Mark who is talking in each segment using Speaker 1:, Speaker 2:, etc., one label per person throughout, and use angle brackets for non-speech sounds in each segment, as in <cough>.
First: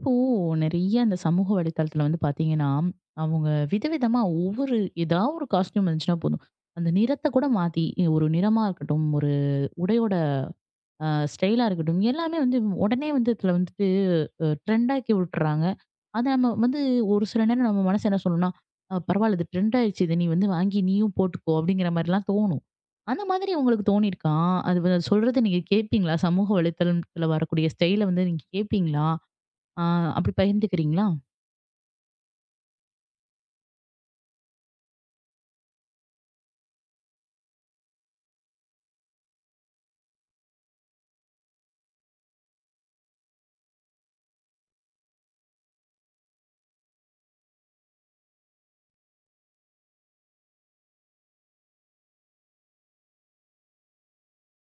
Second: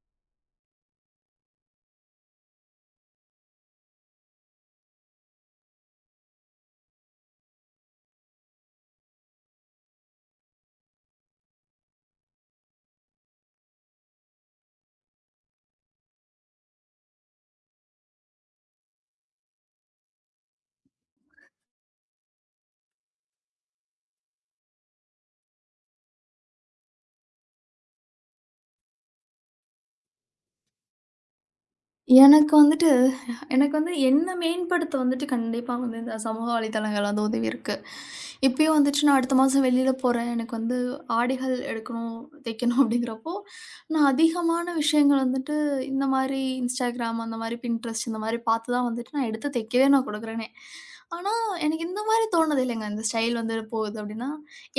Speaker 1: இப்போ நெறைய அந்த சமூக வலைத்தளத்துல வந்து பாத்தீங்கன்னா, அவங்க விதவிதமா ஒவ்வொரு ஏதாவது ஒரு காஸ்டியூம் இருந்துச்சுன்னா போதும். அந்த நிறத்த கூட மாத்தி, ஒரு நிறமா இருக்கட்டும், ஒரு உடையோட அ ஸ்டைலா இருக்கட்டும், எல்லாமே வந்து உடனே வந்து இதுல வந்துட்டு ட்ரெண்ட் ஆக்கி விட்டுறாங்க. அத நம்ம வந்து ஒரு சில நேரம் நம்ம மனசு என்ன சொல்லும்னா, பரவாயில்ல, இது ட்ரெண்ட் ஆயிடுச்சு. இத நீ வந்து வாங்கி நீயும் போட்டுக்கோ" அப்படிங்கிற மாரிலாம் தோணும். அந்த மாதிரி உங்களுக்கு தோணியிருக்கா? அது வ சொல்றத நீங்க கேட்பீங்களா? சமூக வலைத்தளத்துல வரக்கூடிய ஸ்டைல வந்து நீங்க கேட்பீங்களா? ஆ, அப்படி பகிர்ந்துக்கிறீங்களா?
Speaker 2: எனக்கு வந்துட்டு எனக்கு வந்து என்ன மேம்படுத்த வந்துட்டு கண்டிப்பா வந்து இந்த சமூக வலைதளங்கள் வந்து உதவியிருக்கு. இப்பயும் வந்துட்டு நான் அடுத்த மாதம் வெளியில் போறேன். எனக்கு வந்து ஆடைகள் எடுக்கணும், தைக்கணும் அப்படிங்கிறப்போ, நான் அதிகமான விஷயங்கள் வந்துட்டு இந்த மாதிரி Instagram, அந்த மாதிரி Pinterest, இந்த மாதிரி பார்த்து தான் வந்துட்டு நான் எடுத்து தைக்கவே நான் கொடுக்குறேனே. ஆனா, எனக்கு இந்த மாதிரி தோணுது இல்லைங்க. இந்த ஸ்டைல் வந்து போகுது அப்படின்னா,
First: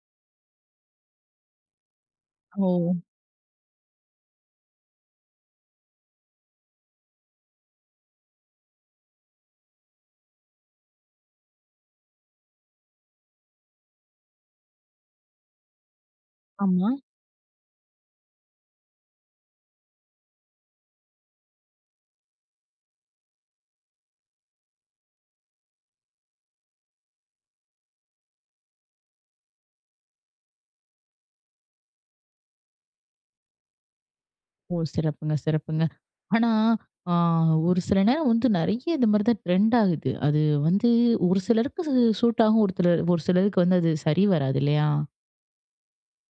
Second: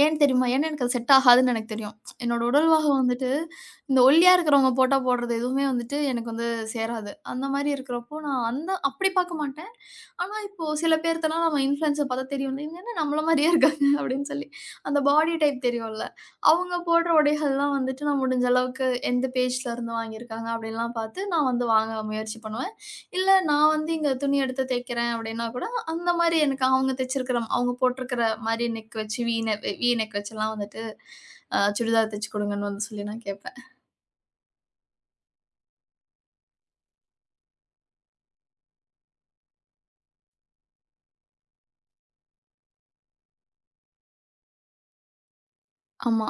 Speaker 2: ஏன் தெரியுமா? ஏன்னா எனக்கு அது செட் ஆகாதுன்னு எனக்கு தெரியும். என்னோட
Speaker 1: ஓ!
Speaker 2: உடல்வாகம் வந்துட்டு இந்த ஒல்லியா இருக்கிறவங்க போட்டா போடுறது எதுவுமே வந்துட்டு எனக்கு வந்து சேராது. அந்த மாதிரி இருக்கிறப்போ நான் அந்த அப்படி பார்க்க மாட்டேன். ஆனா, இப்போ சில பேர்ட்டலாம் நம்ம இன்ஃப்ளூயன்ஸ பார்த்தா தெரியும். இவங்க என்ன நம்மள மாரியே இருக்காங்க <laughs> அப்படின்னு சொல்லி. அந்த பாடி டைப் தெரியும்ல. அவங்க
Speaker 1: ஆமா.
Speaker 2: போடுற உடைகள்லாம் வந்துட்டு நான் முடிஞ்ச அளவுக்கு எந்த பேஜ்ல இருந்து வாங்கியிருக்காங்க அப்படின்லாம் பார்த்து நான் வந்து வாங்க முயற்சி பண்ணுவேன். இல்ல நான் வந்து இங்க துணி எடுத்து தைக்கிறேன் அப்படின்னா கூட, அந்த மாரி எனக்கு அவங்க தைச்சிருக்கிற அவங்க போட்டிருக்கிற மாரி நெக் வச்சு, வி நெக் வச்சுலாம் வந்துட்டு சுடிதார் தைச்சு குடுங்கன்னு வந்து சொல்லி நான் கேட்பேன்.
Speaker 1: ஓ! சிறப்புங்க, சிறப்புங்க. ஆனா, ஆ, ஒரு சில நேரம் வந்து நெறைய இந்த மாரி தான் ட்ரெண்ட் ஆகுது. அது வந்து ஒரு சிலருக்கு சூட் ஆகும். ஒரு சிலர், ஒரு சிலருக்கு வந்து அது சரி வராது இல்லையா?
Speaker 2: ஆமா.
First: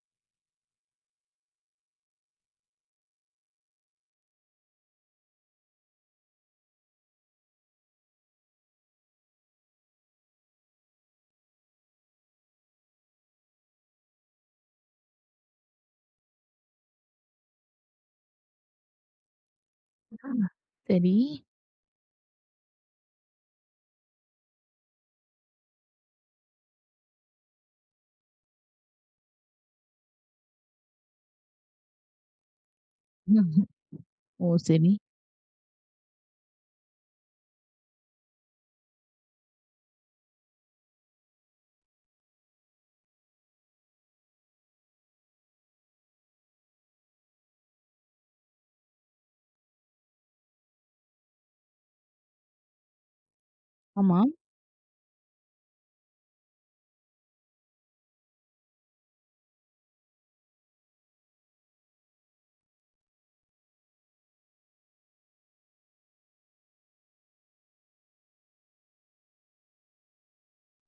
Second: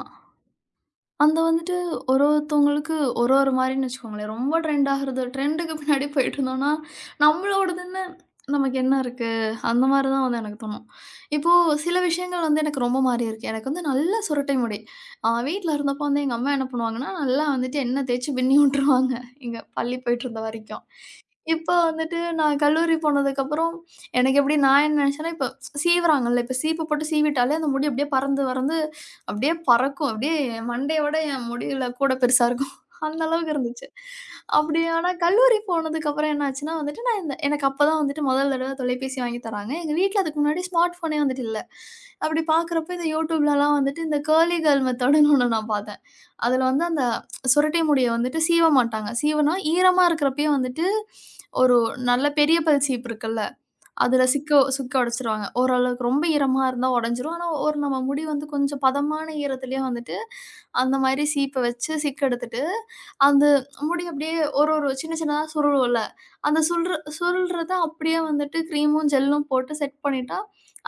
Speaker 2: அந்த வந்துட்டு ஒரு ஒருத்தவங்களுக்கு ஒரு ஒரு மாரின்னு வச்சுக்கோங்களேன். ரொம்ப ட்ரெண்ட் ஆகுறது ட்ரெண்டுக்கு பின்னாடி போயிட்டுருந்தோம்னா, நம்மளோடதுன்னு நமக்கு என்ன இருக்கு? அந்த மாரி தான் வந்து எனக்கு தோணும். இப்போ சில விஷயங்கள் வந்து எனக்கு ரொம்ப மாறியிருக்கு. எனக்கு வந்து நல்ல சுரட்டை முடி. வீட்ல இருந்தப்போ வந்து எங்க அம்மா என்ன பண்ணுவாங்கன்னா, நல்லா வந்துட்டு எண்ணெய் தேய்ச்சு பின்னி விட்டுருவாங்க. இங்க பள்ளி போயிட்டுருந்த வரைக்கும்.
Speaker 1: சரி.
Speaker 2: இப்ப வந்துட்டு நான் கல்லூரி போனதுக்கப்புறம் எனக்கு எப்படி நான் என்ன நினைச்சேன்னா, இப்ப சீவுறாங்கல்ல, இப்ப சீப்பு போட்டு சீவிட்டாலே அந்த முடி அப்படியே பறந்து பறந்து அப்படியே பறக்கும். அப்படியே என் மண்டையோட என் முடியில கூட பெருசா இருக்கும். அந்த அளவுக்கு
Speaker 1: ம்.
Speaker 2: இருந்துச்சு.
Speaker 1: ஓ!
Speaker 2: அப்படி
Speaker 1: சரி.
Speaker 2: ஆனா கல்லூரி போனதுக்கப்புறம் என்ன ஆச்சுன்னா வந்துட்டு, நான் இந்த எனக்கு அப்பதான் வந்துட்டு முதல் தடவ தொலைபேசி வாங்கி தராங்க. எங்க வீட்ல அதுக்கு முன்னாடி ஸ்மார்ட் ஃபோனே வந்துட்டு இல்ல. அப்படி பார்க்குறப்ப இந்த YouTubeலலாம் வந்துட்டு இந்த கர்லி கேர்ள் மெத்தடுன்னு ஒண்ணு நான் பார்த்தேன். அதுல வந்து அந்த சுருட்டை முடிய வந்துட்டு சீவ மாட்டாங்க. சீவுனா ஈரமா இருக்கிறப்பயே வந்துட்டு ஒரு நல்ல பெரிய பல் சீப்பு இருக்குல்ல.
Speaker 1: ஆமா.
Speaker 2: அதுல சிக்க சிக்க உடைச்சுருவாங்க. ஓரளவுக்கு ரொம்ப ஈரமா இருந்தா உடைஞ்சிரும். ஆனா, ஒரு நம்ம முடி வந்து கொஞ்சம் பதமான ஈரத்திலேயே வந்துட்டு, அந்த மாரி சீப்ப வச்சு சிக்க எடுத்துட்டு, அந்த முடி அப்படியே ஒரு ஒரு சின்ன சின்னதா சுருளுவோம்ல, அந்த சுருள் சுருள்றத அப்படியே வந்துட்டு கிரீமும், ஜெல்லும் போட்டு செட் பண்ணிட்டா,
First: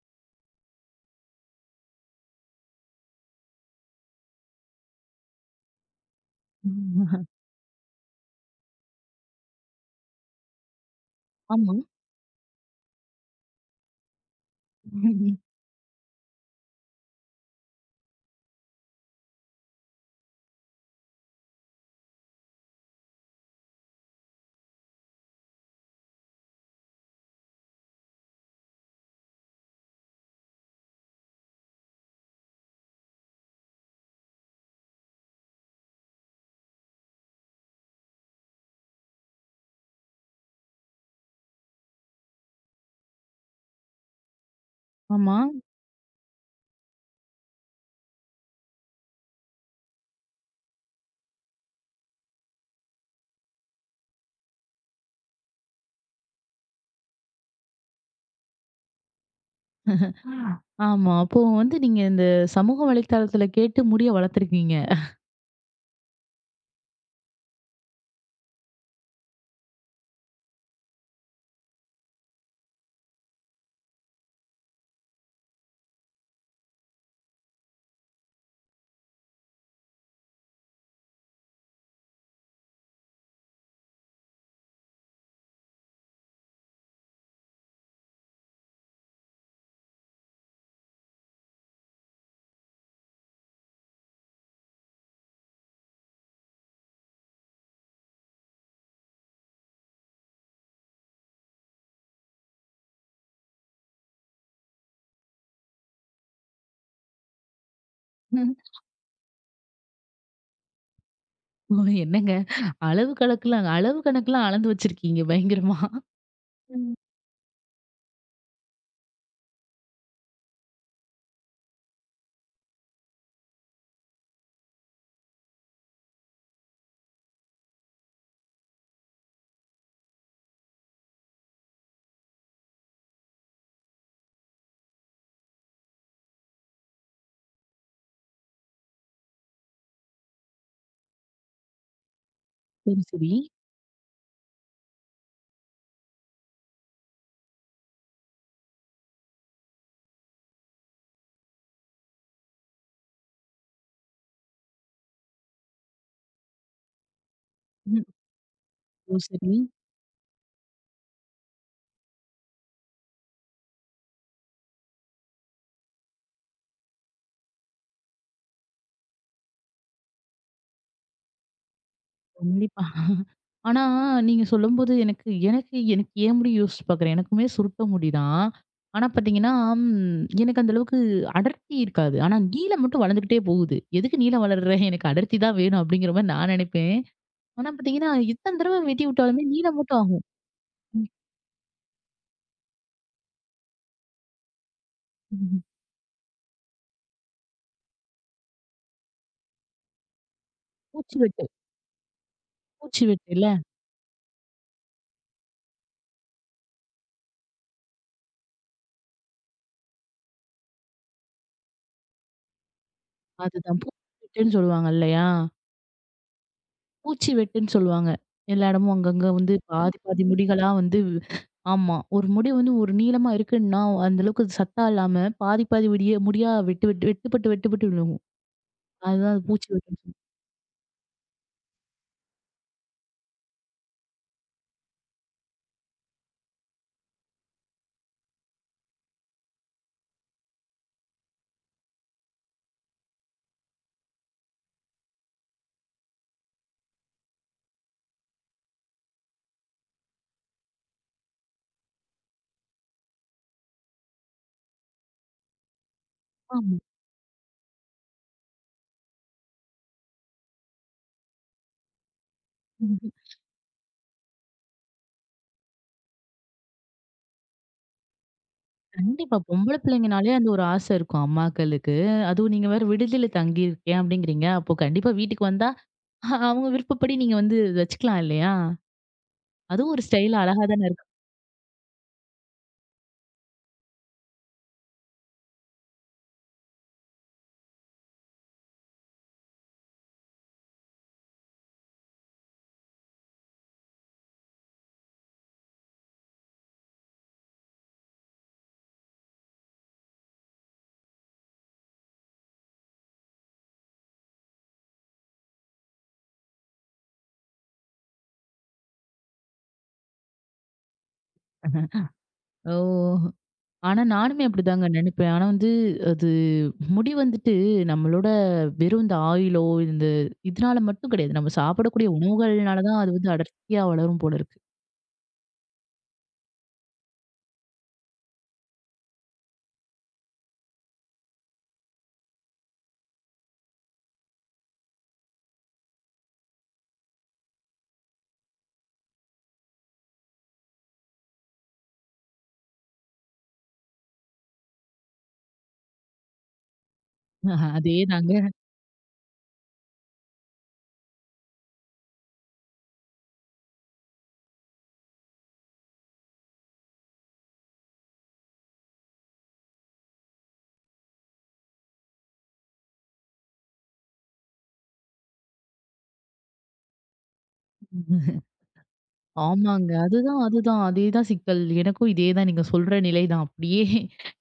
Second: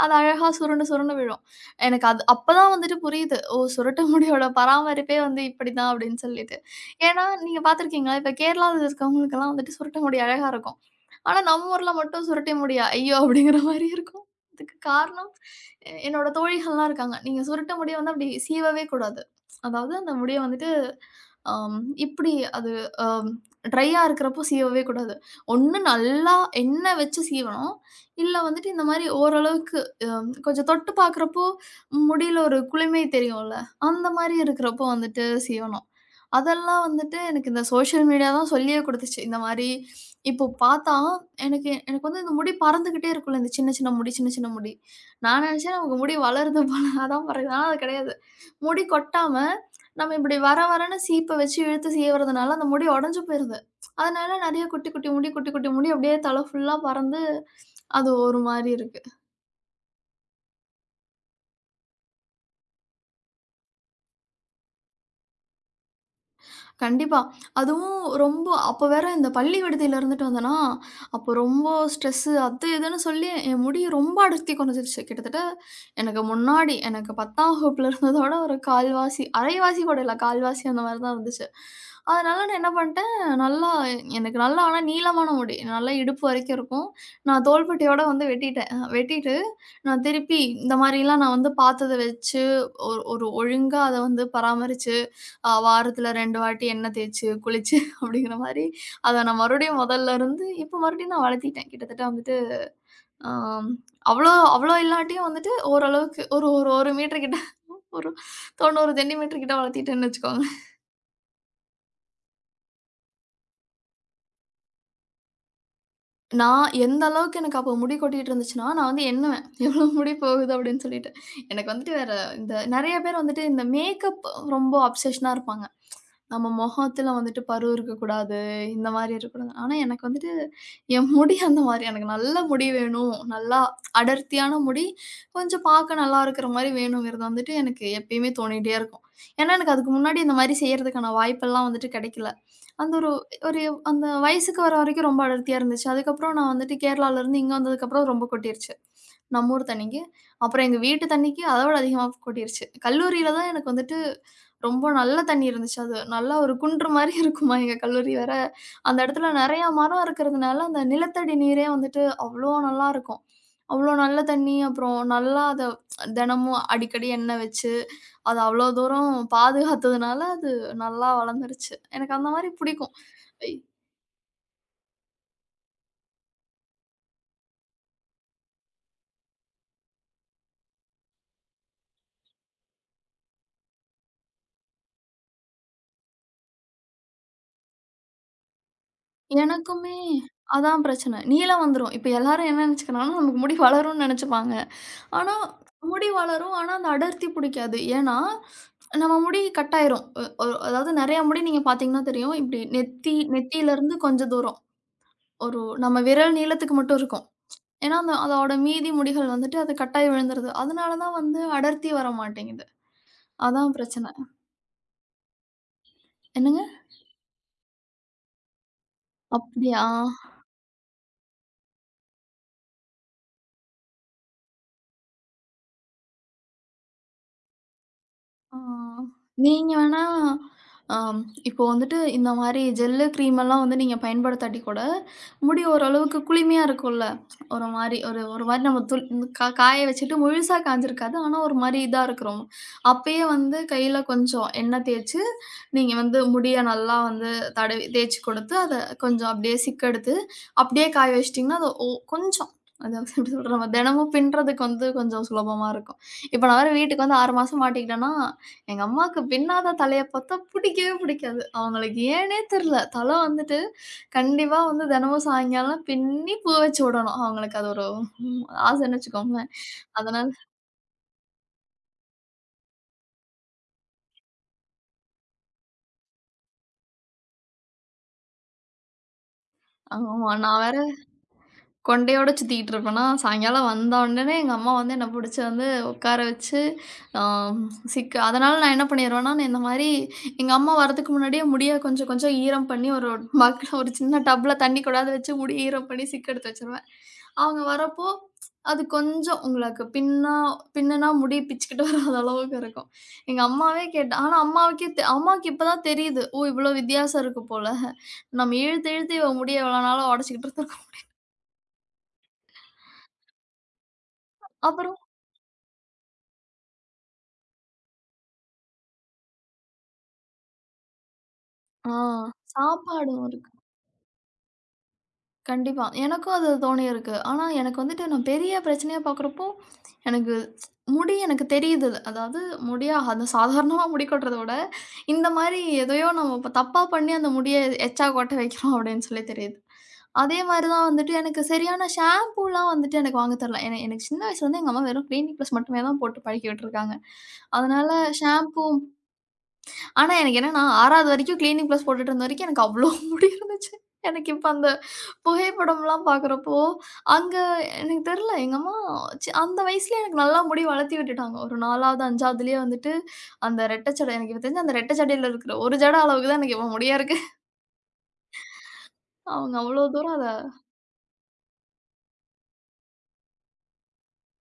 Speaker 2: அது அழகா சுருண்டு சுருண்டு விழும். எனக்கு அது அப்பதான் வந்துட்டு புரியுது. ஓ! சுருட்ட முடியோட பராமரிப்பே வந்து இப்படிதான் அப்படின்னு சொல்லிட்டு. ஏன்னா,
Speaker 1: ம்.
Speaker 2: நீங்க பார்த்துருக்கீங்களா? இப்ப கேரளால இருக்கவங்களுக்கெல்லாம் வந்துட்டு சுருட்ட முடி அழகா இருக்கும். ஆனா, நம்ம
Speaker 1: ஆமா.
Speaker 2: ஊர்ல மட்டும் சுருட்டை முடியா, ஐயோ! அப்படிங்கிற மாரி இருக்கும். இதுக்கு காரணம்
Speaker 1: ம்.
Speaker 2: என்னோட தோழிகள்லாம் இருக்காங்க. நீங்க சுருட்ட முடிய வந்து அப்படி சீவவே கூடாது. அதாவது அந்த முடிய வந்துட்டு இப்படி அது அம் ட்ரையா இருக்கிறப்போ சீவவே கூடாது. ஒண்ணு நல்லா எண்ணெய் வச்சு சீவணும். இல்ல வந்துட்டு இந்த மாரி ஓரளவுக்கு கொஞ்சம் தொட்டு பார்க்குறப்போ, முடியில ஒரு குளுமை தெரியும்ல. அந்த மாரி இருக்கிறப்போ வந்துட்டு சீவனம். அதெல்லாம் வந்துட்டு எனக்கு இந்த சோஷியல் மீடியா தான் சொல்லியே குடுத்துச்சு. இந்த மாரி இப்போ பார்த்தா, எனக்கு எனக்கு வந்து இந்த முடி பறந்துகிட்டே இருக்கும்ல. இந்த சின்ன சின்ன முடி, சின்ன சின்ன முடி.
Speaker 1: ஆமா.
Speaker 2: நான் நெனச்சேன் நமக்கு முடி வளருது போல <laughs> அதான் பறக்குது. ஆனா அது கிடையாது. முடி கொட்டாம, நம்ம இப்படி வர வரன்னு சீப்ப வச்சு இழுத்து சீவுறதுனால அந்த முடி உடைஞ்சு போயிருது. அதனால நெறைய குட்டி குட்டி முடி, குட்டி குட்டி முடி அப்படியே தலை ஃபுல்லா பறந்து, அது ஒரு மாரி இருக்கு.
Speaker 1: ஆமா. அப்போ வந்து நீங்க இந்த சமூக வலைத்தளத்துல கேட்டு முடிய வளர்த்துருக்கீங்க.
Speaker 2: கண்டிப்பா. அதுவும் ரொம்ப அப்ப வேற இந்த பள்ளி விடுதியில இருந்துட்டு வந்தேனா, அப்போ ரொம்ப ஸ்ட்ரெஸ்ஸு அது இதுன்னு சொல்லி என் முடி ரொம்ப அடர்த்தி குறைஞ்சிருச்சு. கிட்டத்தட்ட எனக்கு முன்னாடி எனக்கு 10ஆம் வகுப்புல இருந்ததோட ஒரு கால்வாசி, அரைவாசி கூட இல்ல, கால்வாசி அந்த மாரி தான் இருந்துச்சு. அதனால நான் என்ன பண்ணிட்டேன், நல்லா எனக்கு நல்லா ஆனா நீளமான முடி. நல்லா இடுப்பு வரைக்கும் இருக்கும். நான் தோள்பட்டையோட வந்து வெட்டிட்டேன். வெட்டிட்டு நான் திருப்பி இந்த மாரிலாம் நான் வந்து பார்த்தத வச்சு ஒரு ஒரு ஒழுங்கா அத வந்து பராமரிச்சு வாரத்துல 2 வாட்டி எண்ணெய் தேய்ச்சு, குளிச்சு <laughs> அப்படிங்கிற மாரி, அத நான் மறுபடியும் மொதல்ல இருந்து இப்ப மறுபடியும் நான் வளர்த்திட்டேன். கிட்டத்தட்ட வந்துட்டு அ அவ்ளோ அவ்ளோ இல்லாட்டியும் வந்துட்டு ஓரளவுக்கு ஒரு ஒரு 1 மீட்டர் கிட்ட ஒரு
Speaker 1: ம்.
Speaker 2: 90 சென்டிமீட்டர் கிட்ட வளர்த்திட்டேன்னு வச்சுக்கோங்க.
Speaker 1: ஓ! என்னங்க, அளவு கணக்குலாம், அளவு கணக்குலாம் அளந்து வச்சிருக்கீங்க பயங்கரமா.
Speaker 2: நான்
Speaker 1: ம்.
Speaker 2: எந்த அளவுக்கு எனக்கு அப்போ முடி கொட்டிட்டு இருந்துச்சுன்னா, நான் வந்து எண்ணுவேன். <laughs> எவ்வளோ முடி போகுது அப்படின்னு சொல்லிட்டு. எனக்கு வந்துட்டு வேற இந்த நெறைய பேர் வந்துட்டு இந்த மேக்கப் ரொம்ப அப்சஷனா இருப்பாங்க. நம்ம மொகத்துல வந்துட்டு பரு இருக்கக்கூடாது. இந்த மாரி இருக்கக்கூடாது. ஆனா எனக்கு வந்துட்டு என் முடி அந்த மாரி எனக்கு நல்ல முடி வேணும். நல்லா அடர்த்தியான முடி, கொஞ்சம் பார்க்க நல்லா இருக்கிற மாரி வேணுங்கிறது வந்துட்டு எனக்கு எப்பயுமே தோணிட்டே இருக்கும். ஏன்னா எனக்கு அதுக்கு முன்னாடி இந்த மாரி செய்றதுக்கான வாய்ப்பெல்லாம் வந்துட்டு கிடைக்கல. அந்த
Speaker 1: சரி,
Speaker 2: ஒரு
Speaker 1: சரி.
Speaker 2: ஒரு அந்த வயசுக்கு வர வரைக்கும் ரொம்ப அடர்த்தியா இருந்துச்சு. அதுக்கப்புறம் நான் வந்துட்டு கேரளால இருந்து இங்க வந்ததுக்கப்புறம் ரொம்ப கொட்டிருச்சு. நம்ம ஊர் தண்ணிக்கு. அப்புறம் எங்க வீட்டு தண்ணிக்கு அத விட அதிகமா கொட்டிருச்சு. கல்லூரியில தான் எனக்கு வந்துட்டு ரொம்ப நல்ல தண்ணி இருந்துச்சு. அது நல்லா ஒரு குன்று மாரி <laughs> இருக்குமா எங்க
Speaker 1: ம்.
Speaker 2: கல்லூரி வேற. அந்த
Speaker 1: ஓ!
Speaker 2: இடத்துல
Speaker 1: சரி.
Speaker 2: நெறைய மரம் இருக்கிறதுனால அந்த நிலத்தடி நீரே வந்துட்டு அவ்ளோ நல்லாருக்கும். அவ்ளோ நல்ல தண்ணி அப்புறம் நல்லா அத தினமும் அடிக்கடி எண்ணெய் வச்சு, அத அவ்ளோ தூரம் பாதுகாத்ததுனால அது நல்லா வளர்ந்துருச்சு. எனக்கு அந்த மாரி
Speaker 1: கண்டிப்பா.
Speaker 2: பிடிக்கும். ஐ
Speaker 1: ஆனா, நீங்க சொல்லும்போது எனக்கு எனக்கு எனக்கு ஏன் முடி யோசிச்சு பார்க்குறேன். எனக்குமே சுருட்ட முடி தான். ஆனா பார்த்தீங்கன்னா, எனக்கு அந்த அளவுக்கு அடர்த்தி இருக்காது. ஆனா நீளம் மட்டும் வளர்ந்துக்கிட்டே போகுது. எதுக்கு நீளம் வளர்ற? எனக்கு அடர்த்தி தான் வேணும் அப்படிங்கிற மாரி நான் நினைப்பேன். ஆனா பார்த்தீங்கன்னா, எத்தன தடவ வெட்டி விட்டாலுமே நீளம்
Speaker 2: எனக்குமே
Speaker 1: மட்டும் ஆகும்.
Speaker 2: அதான்
Speaker 1: ம்,
Speaker 2: பிரச்சனை. நீளம் வந்துரும். இப்ப எல்லாரும் என்ன நெனச்சுக்கிறாங்கன்னா, நமக்கு முடி வளரும்ன்னு நெனச்சுப்பாங்க. ஆனா,
Speaker 1: ம், ம்.
Speaker 2: முடி வளரும். ஆனா, அந்த அடர்த்தி புடிக்காது. ஏன்னா, நம்ம முடி கட் ஆயிரும். அ ஒ அதாவது
Speaker 1: பூச்சி
Speaker 2: நெறைய முடி
Speaker 1: வெட்டு
Speaker 2: நீங்க பாத்தீங்கன்னா தெரியும். இப்படி
Speaker 1: பூச்சி
Speaker 2: நெத்தி
Speaker 1: வெட்டுல்ல.
Speaker 2: நெத்தியிலருந்து கொஞ்சம் தூரம். ஒரு நம்ம விரல் நீளத்துக்கு மட்டும் இருக்கும். ஏன்னா, அந்த அதோட மீதி முடிகள் வந்துட்டு அது கட்டாயி விழுந்துருது. அதனால தான் வந்து அடர்த்தி வர மாட்டேங்குது. அதான்
Speaker 1: அதுதான் பூச்சி
Speaker 2: பிரச்சனை.
Speaker 1: வெட்டுன்னு சொல்லுவாங்க இல்லையா?
Speaker 2: என்னங்க?
Speaker 1: பூச்சி வெட்டுன்னு சொல்லுவாங்க. எல்லா இடமும் அங்கங்க வந்து
Speaker 2: அப்படியா?
Speaker 1: பாதி பாதி முடிகளா வந்து. ஆமா. ஒரு முடி வந்து ஒரு நீளமா இருக்குன்னா, அந்த அளவுக்கு அது சத்தா இல்லாம பாதி பாதி முடிய முடியா வெட்டு வெட்டு வெட்டுப்பட்டு வெட்டுப்பட்டு விழுகும்.
Speaker 2: ஆ.
Speaker 1: அதுதான் அது பூச்சி
Speaker 2: நீங்க
Speaker 1: வெட்டுன்னு
Speaker 2: வேணா
Speaker 1: சொல்லுவோம்.
Speaker 2: ஆம், இப்போ வந்துட்டு இந்த மாரி ஜெல்லு, கிரீம் எல்லாம் வந்து நீங்க பயன்படுத்தாட்டி கூட, முடி ஓரளவுக்கு குளுமையா இருக்கும்ல. ஒரு மாரி ஒரு ஒரு மாரி நம்ம காய வச்சுட்டு முழுசா காய்ஞ்சிருக்காது. ஆனா, ஒரு மாரி இதா இருக்கிறோம். அப்பயே வந்து கையில கொஞ்சம் எண்ணெய் தேய்ச்சு, நீங்க வந்து முடிய நல்லா வந்து தடவி தேய்ச்சு கொடுத்து, அத கொஞ்சம் அப்படியே சிக்கெடுத்து, அப்படியே காய வச்சுட்டீங்கன்னா, அது கொஞ்சம் அது எப்படி சொல்றது? நம்ம தினமும் பின்றதுக்கு வந்து கொஞ்சம் சுலபமா இருக்கும். இப்ப நான் வேற
Speaker 1: ஆமா.
Speaker 2: வீட்டுக்கு வந்து 6 மாசம் மாட்டிக்கிட்டேன்னா, எங்க அம்மாவுக்கு பின்னாத தலைய பார்த்தா பிடிக்கவே பிடிக்காது. அவங்களுக்கு ஏன்னே தெரியல. தல வந்துட்டு கண்டிப்பா வந்து தினமும் சாயங்காலம் பின்னி பூ வச்சு விடணும். அவங்களுக்கு அது ஒரு ம், ஆசைன்னு
Speaker 1: கண்டிப்பா.
Speaker 2: வச்சுக்கோங்களேன்.
Speaker 1: பொம்பள பிள்ளைங்கனாலே
Speaker 2: அதனால
Speaker 1: அந்த ஒரு ஆசை இருக்கும் அம்மாக்களுக்கு. அதுவும் நீங்க வேற விடுதியில தங்கியிருக்கேன் அப்படிங்கிறீங்க. அப்போ கண்டிப்பா வீட்டுக்கு வந்தா அவங்க விருப்பப்படி நீங்க வந்து வச்சுக்கலாம் இல்லையா? அதுவும் ஒரு
Speaker 2: ஆமா
Speaker 1: ஸ்டைலா
Speaker 2: நான்
Speaker 1: அழகா
Speaker 2: வேற
Speaker 1: தானே இருக்கும்.
Speaker 2: கொண்டையோட சுத்திக்கிட்டு இருப்பேனா, சாயங்காலம் வந்த உடனே எங்க அம்மா வந்து என்ன புடிச்சு வந்து உட்கார வச்சு, அ சிக்கு அதனால நான் என்ன பண்ணிருவேன்னா, இந்த மாரி எங்க அம்மா வரதுக்கு முன்னாடியே முடிய கொஞ்சம் கொஞ்சம் ஈரம் பண்ணி ஒரு மக்ல ஒரு சின்ன டப்ல தண்ணி கொண்டாந்து வச்சு முடி ஈரம் பண்ணி சிக்கு எடுத்து வச்சுருவேன். அவங்க வரப்போ அது கொஞ்சம் உங்களுக்கு பின்னுனா முடி பிச்சுக்கிட்டு வராத அளவுக்கு இருக்கும். எங்க அம்மாவே கேட்டா ஆனா அம்மாவுக்கே தெ அம்மாவுக்கு இப்ப தான் தெரியுது. ஓ! இவ்வளோ வித்தியாசம் இருக்கு போல. நம்ம இழுத்து இழுத்து இவ முடிய எவ்வளோ நாளா உடைச்சுக்கிட்டு இருந்திருக்கோம்.
Speaker 1: ஓ! ஆனா, நானுமே அப்படிதாங்க
Speaker 2: அப்புறம்
Speaker 1: நினைப்பேன். ஆனா வந்து, அது முடி வந்துட்டு நம்மளோட வெறும் இந்த ஆயிலோ, இந்த இதனால மட்டும் கிடையாது. நம்ம
Speaker 2: ஆ
Speaker 1: சாப்பிடக்கூடிய உணவுகள்னால தான் அது
Speaker 2: சாப்பாடும்
Speaker 1: வந்து
Speaker 2: இருக்கு.
Speaker 1: அடர்த்தியா வளரும் போல இருக்கு.
Speaker 2: கண்டிப்பா. எனக்கும் அது தோணியிருக்கு. ஆனா, எனக்கு வந்துட்டு நான் பெரிய பிரச்சனையா பார்க்குறப்போ, எனக்கு முடி எனக்கு தெரியுது. அதாவது முடியா அது சாதாரணமா முடி கொட்டுறத விட, இந்த மாரி எதையோ நம்ம இப்ப தப்பா பண்ணி அந்த முடிய எச்சா கொட்ட வைக்கிறோம் அப்படின்னு சொல்லி தெரியுது. அதே மாரி தான் வந்துட்டு எனக்கு சரியான ஷாம்பூலாம் வந்துட்டு எனக்கு வாங்க தெரில. எனக்கு சின்ன வயசுலேருந்து எங்க அம்மா வெறும் கிளினிக் ப்ளஸ் மட்டுமே தான் போட்டு பழக்கி விட்டுருக்காங்க.
Speaker 1: <laughs>
Speaker 2: அதனால
Speaker 1: அதேதாங்க.
Speaker 2: ஷாம்பூ ஆனா எனக்கு என்னன்னா 6வது வரைக்கும் கிளீனிங் ப்ளஸ் போட்டுட்டு இருந்த வரைக்கும் எனக்கு அவ்ளோ <laughs> முடி இருந்துச்சு. எனக்கு இப்ப அந்த புகைப்படம்லாம் பார்க்குறப்போ, அங்க எனக்கு தெரியல எங்க அம்மா அந்த வயசுலயே எனக்கு நல்லா முடி வளர்த்தி விட்டுட்டாங்க. ஒரு 4வது, 5வதுலயே வந்துட்டு அந்த ரெட்டை ஜட எனக்கு இப்ப தெரிஞ்சு அந்த ரெட்டை ஜடையில இருக்கிற ஒரு ஜட அளவுக்கு தான் எனக்கு இப்போ முடியா இருக்கு. <laughs> அவங்க அவ்ளோ
Speaker 1: ஆமாங்க.
Speaker 2: தூரம் அத
Speaker 1: அதுதான், அதுதான். அதேதான் சிக்கல். எனக்கும் இதேதான் நீங்க சொல்ற நிலைதான். அப்படியே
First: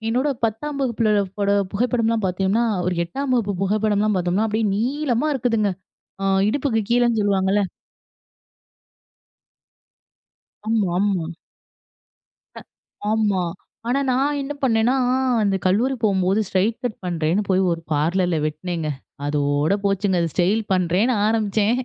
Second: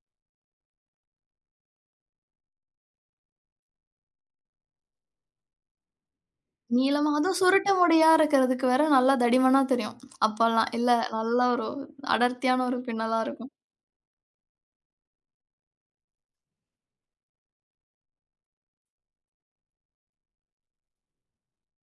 Speaker 1: என்னோட 10ஆம் வகுப்புல பட புகைப்படம்லாம் பார்த்தீங்கன்னா, ஒரு 8ஆம் வகுப்பு புகைப்படம்லாம் பார்த்தோம்னா, அப்படியே நீளமா இருக்குதுங்க. அ இடுப்புக்கு
Speaker 2: நீளமா
Speaker 1: கீழன்னு
Speaker 2: அதுவும்
Speaker 1: சொல்லுவாங்கல்ல.
Speaker 2: சுருட்ட முடியா இருக்கிறதுக்கு வேற நல்லா தடிமனா தெரியும். அப்பல்லாம்
Speaker 1: ஆமா,
Speaker 2: இல்ல
Speaker 1: ஆமா.
Speaker 2: நல்லா ஒரு அடர்த்தியான ஒரு பின்னலா
Speaker 1: ஆமா.
Speaker 2: இருக்கும்.
Speaker 1: ஆனா நான் என்ன பண்ணேன்னா, அந்த கல்லூரி போம்போது ஸ்ட்ரைட் கட் பண்றேன்னு போய் ஒரு பார்லர்ல வெட்டுனேங்க. அதோட போச்சுங்க. அது ஸ்டைல் பண்றேன்னு ஆரம்பிச்சேன்.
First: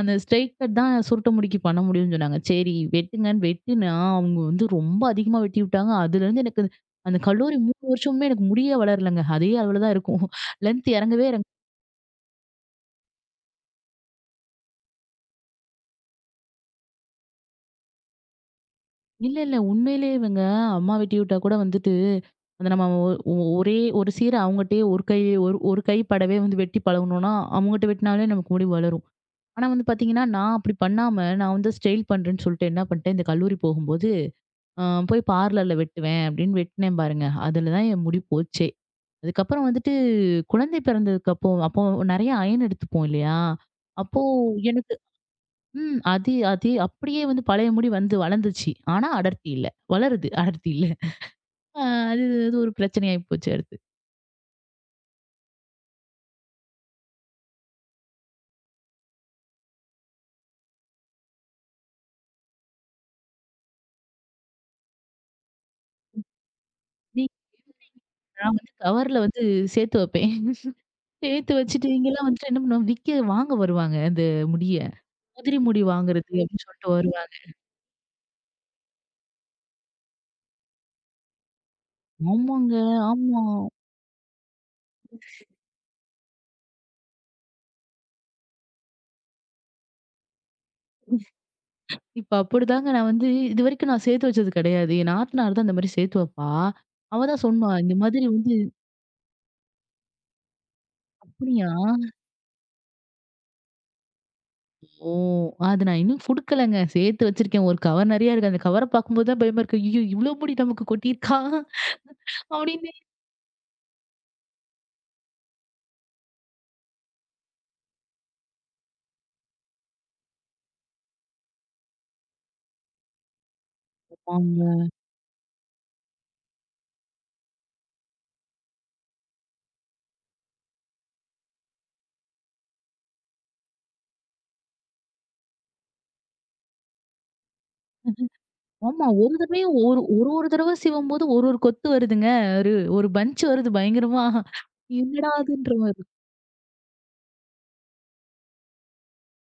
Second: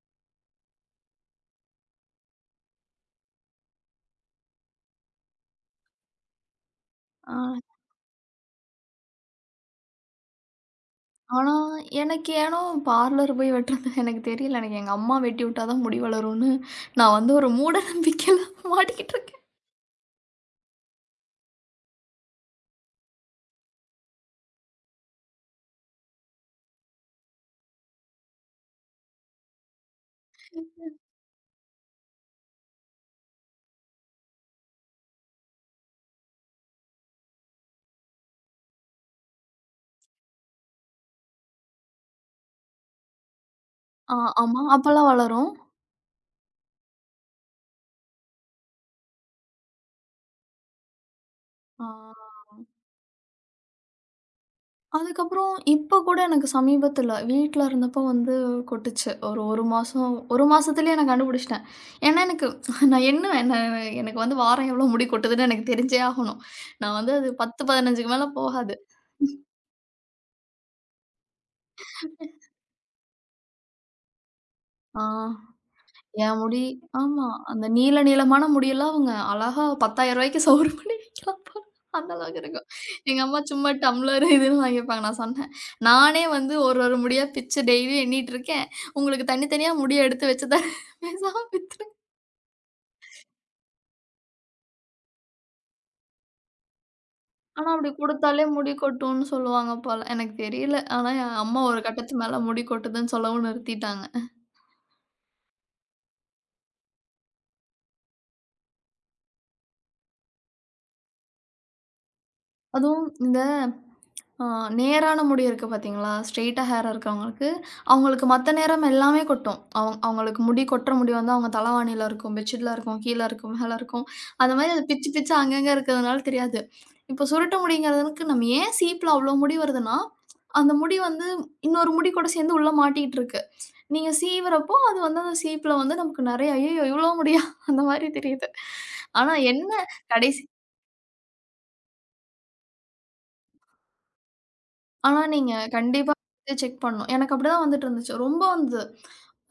Speaker 1: அந்த ஸ்ட்ரைட் கட் தான் சுருட்ட முடிக்கு பண்ண முடியும்னு சொன்னாங்க. சரி வெட்டுங்கன்னு வெட்டுனா, அவங்க வந்து ரொம்ப அதிகமா வெட்டி விட்டாங்க. அதுலேருந்து எனக்கு அந்த
Speaker 2: ஆ.
Speaker 1: கல்லூரி 3 வருஷமுமே எனக்கு முடியே வளரலங்க. அதே அளவுல தான் இருக்கும். லென்த் இறங்கவே இறங்காது.
Speaker 2: ஆனா, எனக்கு ஏனோ பார்லர் போய் வெட்டுறது எனக்கு தெரியல. எனக்கு எங்க அம்மா வெட்டி விட்டா தான் முடி வளரும்னு, நான் வந்து ஒரு மூட நம்பிக்கையில மாட்டிக்கிட்டு
Speaker 1: இல்ல,
Speaker 2: இருக்கேன்.
Speaker 1: இல்ல. உண்மையிலேயே இவங்க அம்மா வெட்டி விட்டா கூட வந்துட்டு, அந்த நம்ம ஒ ஒ ஒரே ஒரு சீர அவங்கட்டயே ஒரு கை, ஒரு ஒரு கை படவே வந்து வெட்டி பழகுனோம்னா, அவங்கட்ட வெட்டினாலே நமக்கு முடி வளரும். ஆனா வந்து பார்த்தீங்கன்னா, நான் அப்படி பண்ணாம, நான் வந்து ஸ்டைல் பண்றேன்னு சொல்லிட்டு என்ன பண்ணிட்டேன், இந்த கல்லூரி போகும்போது, அ போய் பார்லர்ல வெட்டுவேன் அப்படின்னு வெட்டினேன் பாருங்க. அதில தான் என் முடி போச்சே. அதுக்கப்புறம் வந்துட்டு குழந்தை பிறந்ததுக்கு அப்போ அப்போ நெறைய அயன் எடுத்துப்போம் இல்லையா?
Speaker 2: ஆ
Speaker 1: அப்போ
Speaker 2: ஆமா.
Speaker 1: எனக்கு
Speaker 2: அப்பலாம் வளரும்.
Speaker 1: ம். அது அது அப்படியே வந்து பழைய முடி வந்து வளர்ந்துச்சு. ஆனா அடர்த்தி இல்ல. வளருது, அடர்த்தி இல்ல. அ
Speaker 2: ஆ
Speaker 1: அது அது ஒரு பிரச்சனையாயி போச்சு அடுத்து.
Speaker 2: அதுக்கப்புறம் இப்ப கூட எனக்கு சமீபத்தில வீட்ல இருந்தப்போ வந்து கொட்டுச்சு. ஒரு 1 மாசம் 1 மாசத்துலயே நான் கண்டுபிடிச்சுட்டேன். ஏன்னா எனக்கு நான் எண்ணுவேன். என்ன எனக்கு வந்து வாரம் எவ்வளோ முடி கொட்டுதுன்னு எனக்கு தெரிஞ்சே ஆகணும். நான் வந்து
Speaker 1: நீ
Speaker 2: அது 10, 15க்கு மேல
Speaker 1: நான் வந்து
Speaker 2: போகாது.
Speaker 1: கவர்ல வந்து சேர்த்து வைப்பேன். <laughs> சேர்த்து வச்சுட்டு இங்கலாம் வந்துட்டு என்ன பண்ணுவோம், விக்க வாங்க வருவாங்க அந்த முடிய.
Speaker 2: ஆ.
Speaker 1: "உதிரி முடி வாங்குறது"
Speaker 2: என் முடி
Speaker 1: அப்படின்னு சொல்லிட்டு
Speaker 2: ஆமா.
Speaker 1: வருவாங்க.
Speaker 2: அந்த நீள நீளமான முடியெல்லாம் அவங்க அழகா ரூ. 10,000க்கு சவுறு பண்ணி விக்கலாம் போல. அந்த அளவுக்கு இருக்கும்.
Speaker 1: ஆமாங்க,
Speaker 2: எங்க அம்மா
Speaker 1: ஆமா.
Speaker 2: சும்மா டம்ளர் இதுன்னு வாங்கிப்பாங்க. நான் சொன்னேன், "நானே வந்து ஒரு ஒரு முடியா பிச்சு டெய்லியும் எண்ணிட்டுருக்கேன். உங்களுக்கு தனித்தனியா முடிய எடுத்து வச்சு தரேன். <laughs> பேசாம வித்துருங்க."
Speaker 1: இப்ப அப்படிதாங்க நான் வந்து இதுவரைக்கும் நான் சேர்த்து வச்சது கிடையாது. என் நாத்தனார் தான் இந்த மாரி சேர்த்து வைப்பா. அவ தான்
Speaker 2: ஆனா
Speaker 1: சொன்னா,
Speaker 2: அப்படி
Speaker 1: "இந்த மாதிரி
Speaker 2: குடுத்தாலே
Speaker 1: வந்து."
Speaker 2: முடி கொட்டும்னு சொல்லுவாங்க போல. எனக்கு தெரியல. ஆனா என் அம்மா
Speaker 1: அப்படியா?
Speaker 2: ஒரு கட்டத்துக்கு மேல முடி கொட்டுதுன்னு சொல்லவும் நிறுத்திட்டாங்க.
Speaker 1: ஓ! அது நான் இன்னும் குடுக்கலங்க. சேர்த்து வச்சிருக்கேன். ஒரு கவர் நெறையா இருக்கு. அந்த கவர பார்க்கும்போது தான் பயமா இருக்கு. ஐயோ! இவ்ளோ முடி நமக்கு கொட்டியிருக்கா? அப்படின்னு.
Speaker 2: அதுவும் இந்த ஆ நேரான முடி இருக்கு பார்த்தீங்களா? ஸ்ட்ரெய்ட்டா ஹேர் இருக்கவங்களுக்கு, அவங்களுக்கு மத்த நேரம் எல்லாமே கொட்டும். அவங்களுக்கு முடி கொட்டுற முடி வந்து அவங்க தலவாணியில இருக்கும், பெட்ஷீட்ல இருக்கும், கீழ இருக்கும், மேல இருக்கும். அந்த
Speaker 1: ஆமாங்க.
Speaker 2: மாரி அது பிச்சு பிச்சு அங்கங்க இருக்கிறதுனால தெரியாது. இப்போ சுருட்ட முடிங்கிறதுக்கு நம்ம ஏன் சீப்ல அவ்ளோ முடி வருதுன்னா, அந்த முடி வந்து இன்னொரு முடி கூட சேர்ந்து உள்ள மாட்டிக்கிட்டு இருக்கு. நீங்க சீவுறப்போ அது வந்து அந்த சீப்ல வந்து நமக்கு நெறைய, "ஐயய்யோ! இவ்ளோ முடியா?" அந்த மாரி தெரியுது.
Speaker 1: ஆமா.
Speaker 2: ஆனா
Speaker 1: ஒரு
Speaker 2: என்ன
Speaker 1: தடவையும் ஒரு,
Speaker 2: கடைசி
Speaker 1: ஒரு தடவ சிவும்போது ஒரு ஒரு கொத்து வருதுங்க. ஒரு ஒரு பஞ்ச் வருது பயங்கரமா.
Speaker 2: ஆனா,
Speaker 1: என்னடா
Speaker 2: நீங்க
Speaker 1: அதுன்ற மாரி இருக்கும்.
Speaker 2: கண்டிப்பா வந்து செக் பண்ணணும். எனக்கு அப்படிதான் வந்துட்டு இருந்துச்சு. ரொம்ப வந்து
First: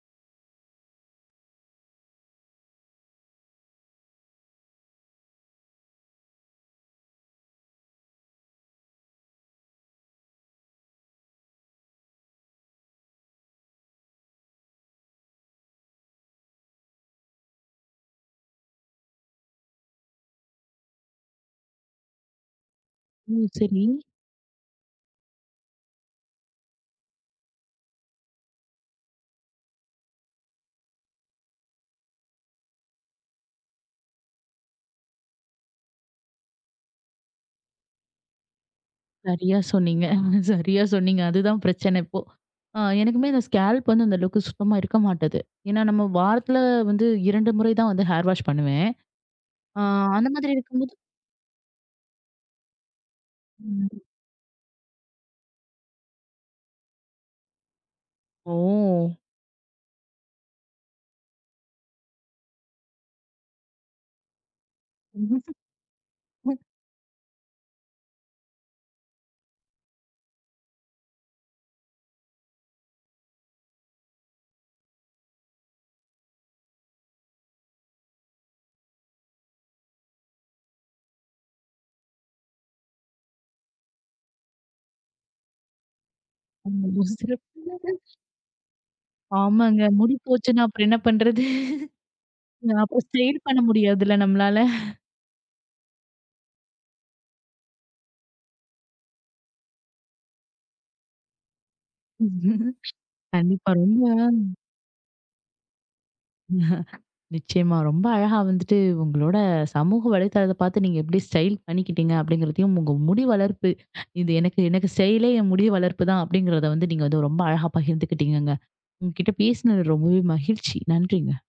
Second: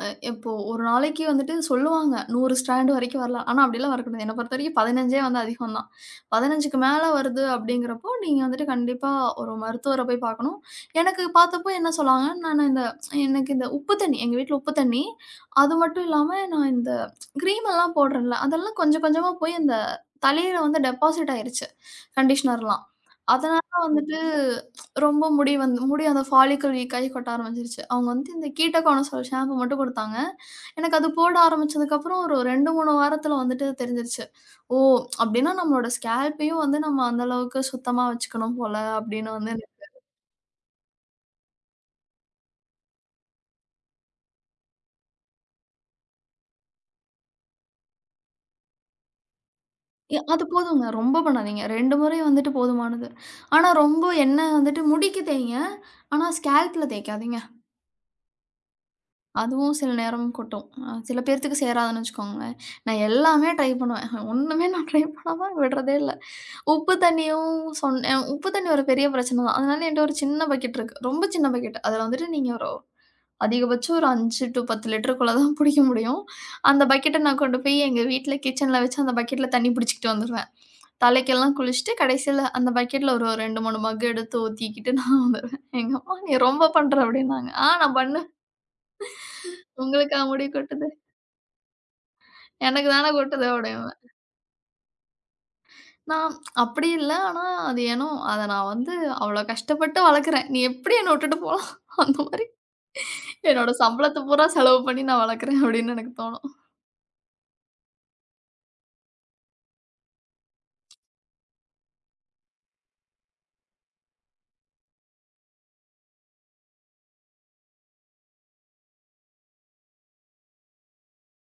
Speaker 2: இப்போ ஒரு நாளைக்கு வந்துட்டு சொல்லுவாங்க, 100 ஸ்டாண்ட் வரைக்கும் வரலாம். ஆனா, அப்படிலாம் வரக்கூடாது. என்ன பொறுத்தவரைக்கும் 15ஏ வந்து அதிகம் தான். 15க்கு மேல வருது அப்படிங்கிறப்போ, நீங்க வந்துட்டு கண்டிப்பா ஒரு மருத்துவர போய் பார்க்கணும். எனக்கு பார்த்தப்போ என்ன சொன்னாங்கன்னா, நான் இந்த எனக்கு இந்த உப்பு தண்ணி எங்க வீட்ல உப்பு தண்ணி, அது மட்டும் இல்லாம நான் இந்த கிரீம் எல்லாம் போடுறேன்ல, அதெல்லாம் கொஞ்சம் கொஞ்சமா போய் அந்த தலையில வந்து டெபாசிட் ஆயிருச்சு, கண்டிஷனர்லாம்.
Speaker 1: ம்.
Speaker 2: அதனால
Speaker 1: சரி.
Speaker 2: ஓ! வந்துட்டு ரொம்ப முடி வந்து முடி அந்த ஃபாலிக்கல் வீக்காகி கொட்ட ஆரம்பிச்சுருச்சு. அவங்க வந்து இந்த கீட்டகானசோல் ஷாம்பு மட்டும் குடுத்தாங்க. எனக்கு அது போட ஆரம்பிச்சதுக்கப்புறம் ஒரு 2, 3 வாரத்தில வந்துட்டு தெரிஞ்சிருச்சு. ஓ! அப்படின்னா நம்மளோட ஸ்கேல்ப்பையும் வந்து நம்ம அந்த அளவுக்கு சுத்தமா வச்சுக்கணும் போல அப்படின்னு வந்து
Speaker 1: சரியா
Speaker 2: எனக்கு
Speaker 1: சொன்னீங்க. சரியா சொன்னீங்க. அதுதான் பிரச்சனை இப்போ. ஆ, எனக்குமே இந்த ஸ்கேல்ப் வந்து அந்த அளவுக்கு சுத்தமா இருக்க மாட்டது. ஏன்னா நம்ம வாரத்துல வந்து 2 முறை தான் வந்து ஹேர் வாஷ் பண்ணுவேன். ஆ, அந்த
Speaker 2: அது
Speaker 1: மாதிரி
Speaker 2: போதுங்க.
Speaker 1: இருக்கும்போது
Speaker 2: ரொம்ப பண்ணாதீங்க. 2 முறை வந்துட்டு போதுமானது. ஆனா
Speaker 1: ம்.
Speaker 2: ரொம்ப எண்ணெய் வந்துட்டு முடிக்கு தேய்ங்க. ஆனா ஸ்கேல்ப்ல தேய்க்காதீங்க.
Speaker 1: ஓ!
Speaker 2: அதுவும் சில நேரம் கொட்டும். சில பேர்த்துக்கு சேராதுன்னு வச்சுக்கோங்களேன். நான் எல்லாமே ட்ரை பண்ணுவேன். <laughs> ஒண்ணுமே நான் ட்ரை பண்ணாம விடுறதே இல்ல. உப்பு தண்ணியும் சொன்னேன் உப்பு தண்ணி ஒரு பெரிய பிரச்சனை தான். அதனால என்ட்ட ஒரு சின்ன பக்கெட் இருக்கு. ரொம்ப சின்ன பக்கெட். அதில வந்துட்டு நீங்க ஒரு அதிகபட்சம் ஒரு 5 டூ 10 லிட்டருக்குள்ள தான் புடிக்க முடியும். அந்த பக்கெட்ட நான் கொண்டு போய் எங்க வீட்ல கிச்சன்ல வச்சு அந்த பக்கெட்ல தண்ணி புடிச்சுக்கிட்டு வந்துருவேன். தலைக்கெல்லாம் குளிச்சுட்டு கடைசியில அந்த பக்கெட்ல ஒரு 2, 3 மக் எடுத்து ஊத்திக்கிட்டு நான் வந்துருவேன். எங்க அம்மா "நீ ரொம்ப
Speaker 1: ஆமா,
Speaker 2: பண்ற" அப்படின்னாங்க. ஆ நான் பண்ணுவேன்.
Speaker 1: ஆமாங்க. முடி
Speaker 2: உங்களுக்கா முடி
Speaker 1: போச்சுன்னா அப்புறம்
Speaker 2: கொட்டுது?
Speaker 1: என்ன பண்றது?
Speaker 2: எனக்கு
Speaker 1: அப்புறம்
Speaker 2: தானே
Speaker 1: ஸ்டைல்
Speaker 2: கொட்டுது
Speaker 1: பண்ண
Speaker 2: அப்படிம்பேன்.
Speaker 1: முடியாதுல்ல நம்மளால.
Speaker 2: நான் அப்படி இல்ல. ஆனா, அது ஏனோ அத நான் வந்து அவ்ளோ கஷ்டப்பட்டு வளர்க்குறேன். நீ எப்படி என்ன விட்டுட்டு போலாம்? அந்த மாரி என்னோட
Speaker 1: கண்டிப்பா. ரொம்ப.
Speaker 2: சம்பளத்த பூரா செலவு பண்ணி நான் வளர்க்குறேன் அப்படின்னு எனக்கு தோணும்.
Speaker 1: <laughs> நிச்சயமா. ரொம்ப அழகா வந்துட்டு உங்களோட சமூக வலைத்தளத்த பார்த்து நீங்க எப்படி ஸ்டைல் பண்ணிக்கிட்டீங்க அப்படிங்கிறதையும், உங்க முடி வளர்ப்பு, இது எனக்கு எனக்கு ஸ்டைலே என் முடி வளர்ப்பு தான் அப்படிங்கிறத வந்து நீங்க வந்து ரொம்ப அழகா பகிர்ந்துக்கிட்டீங்கங்க. உங்ககிட்ட பேசினது ரொம்பவே மகிழ்ச்சி. நன்றிங்க.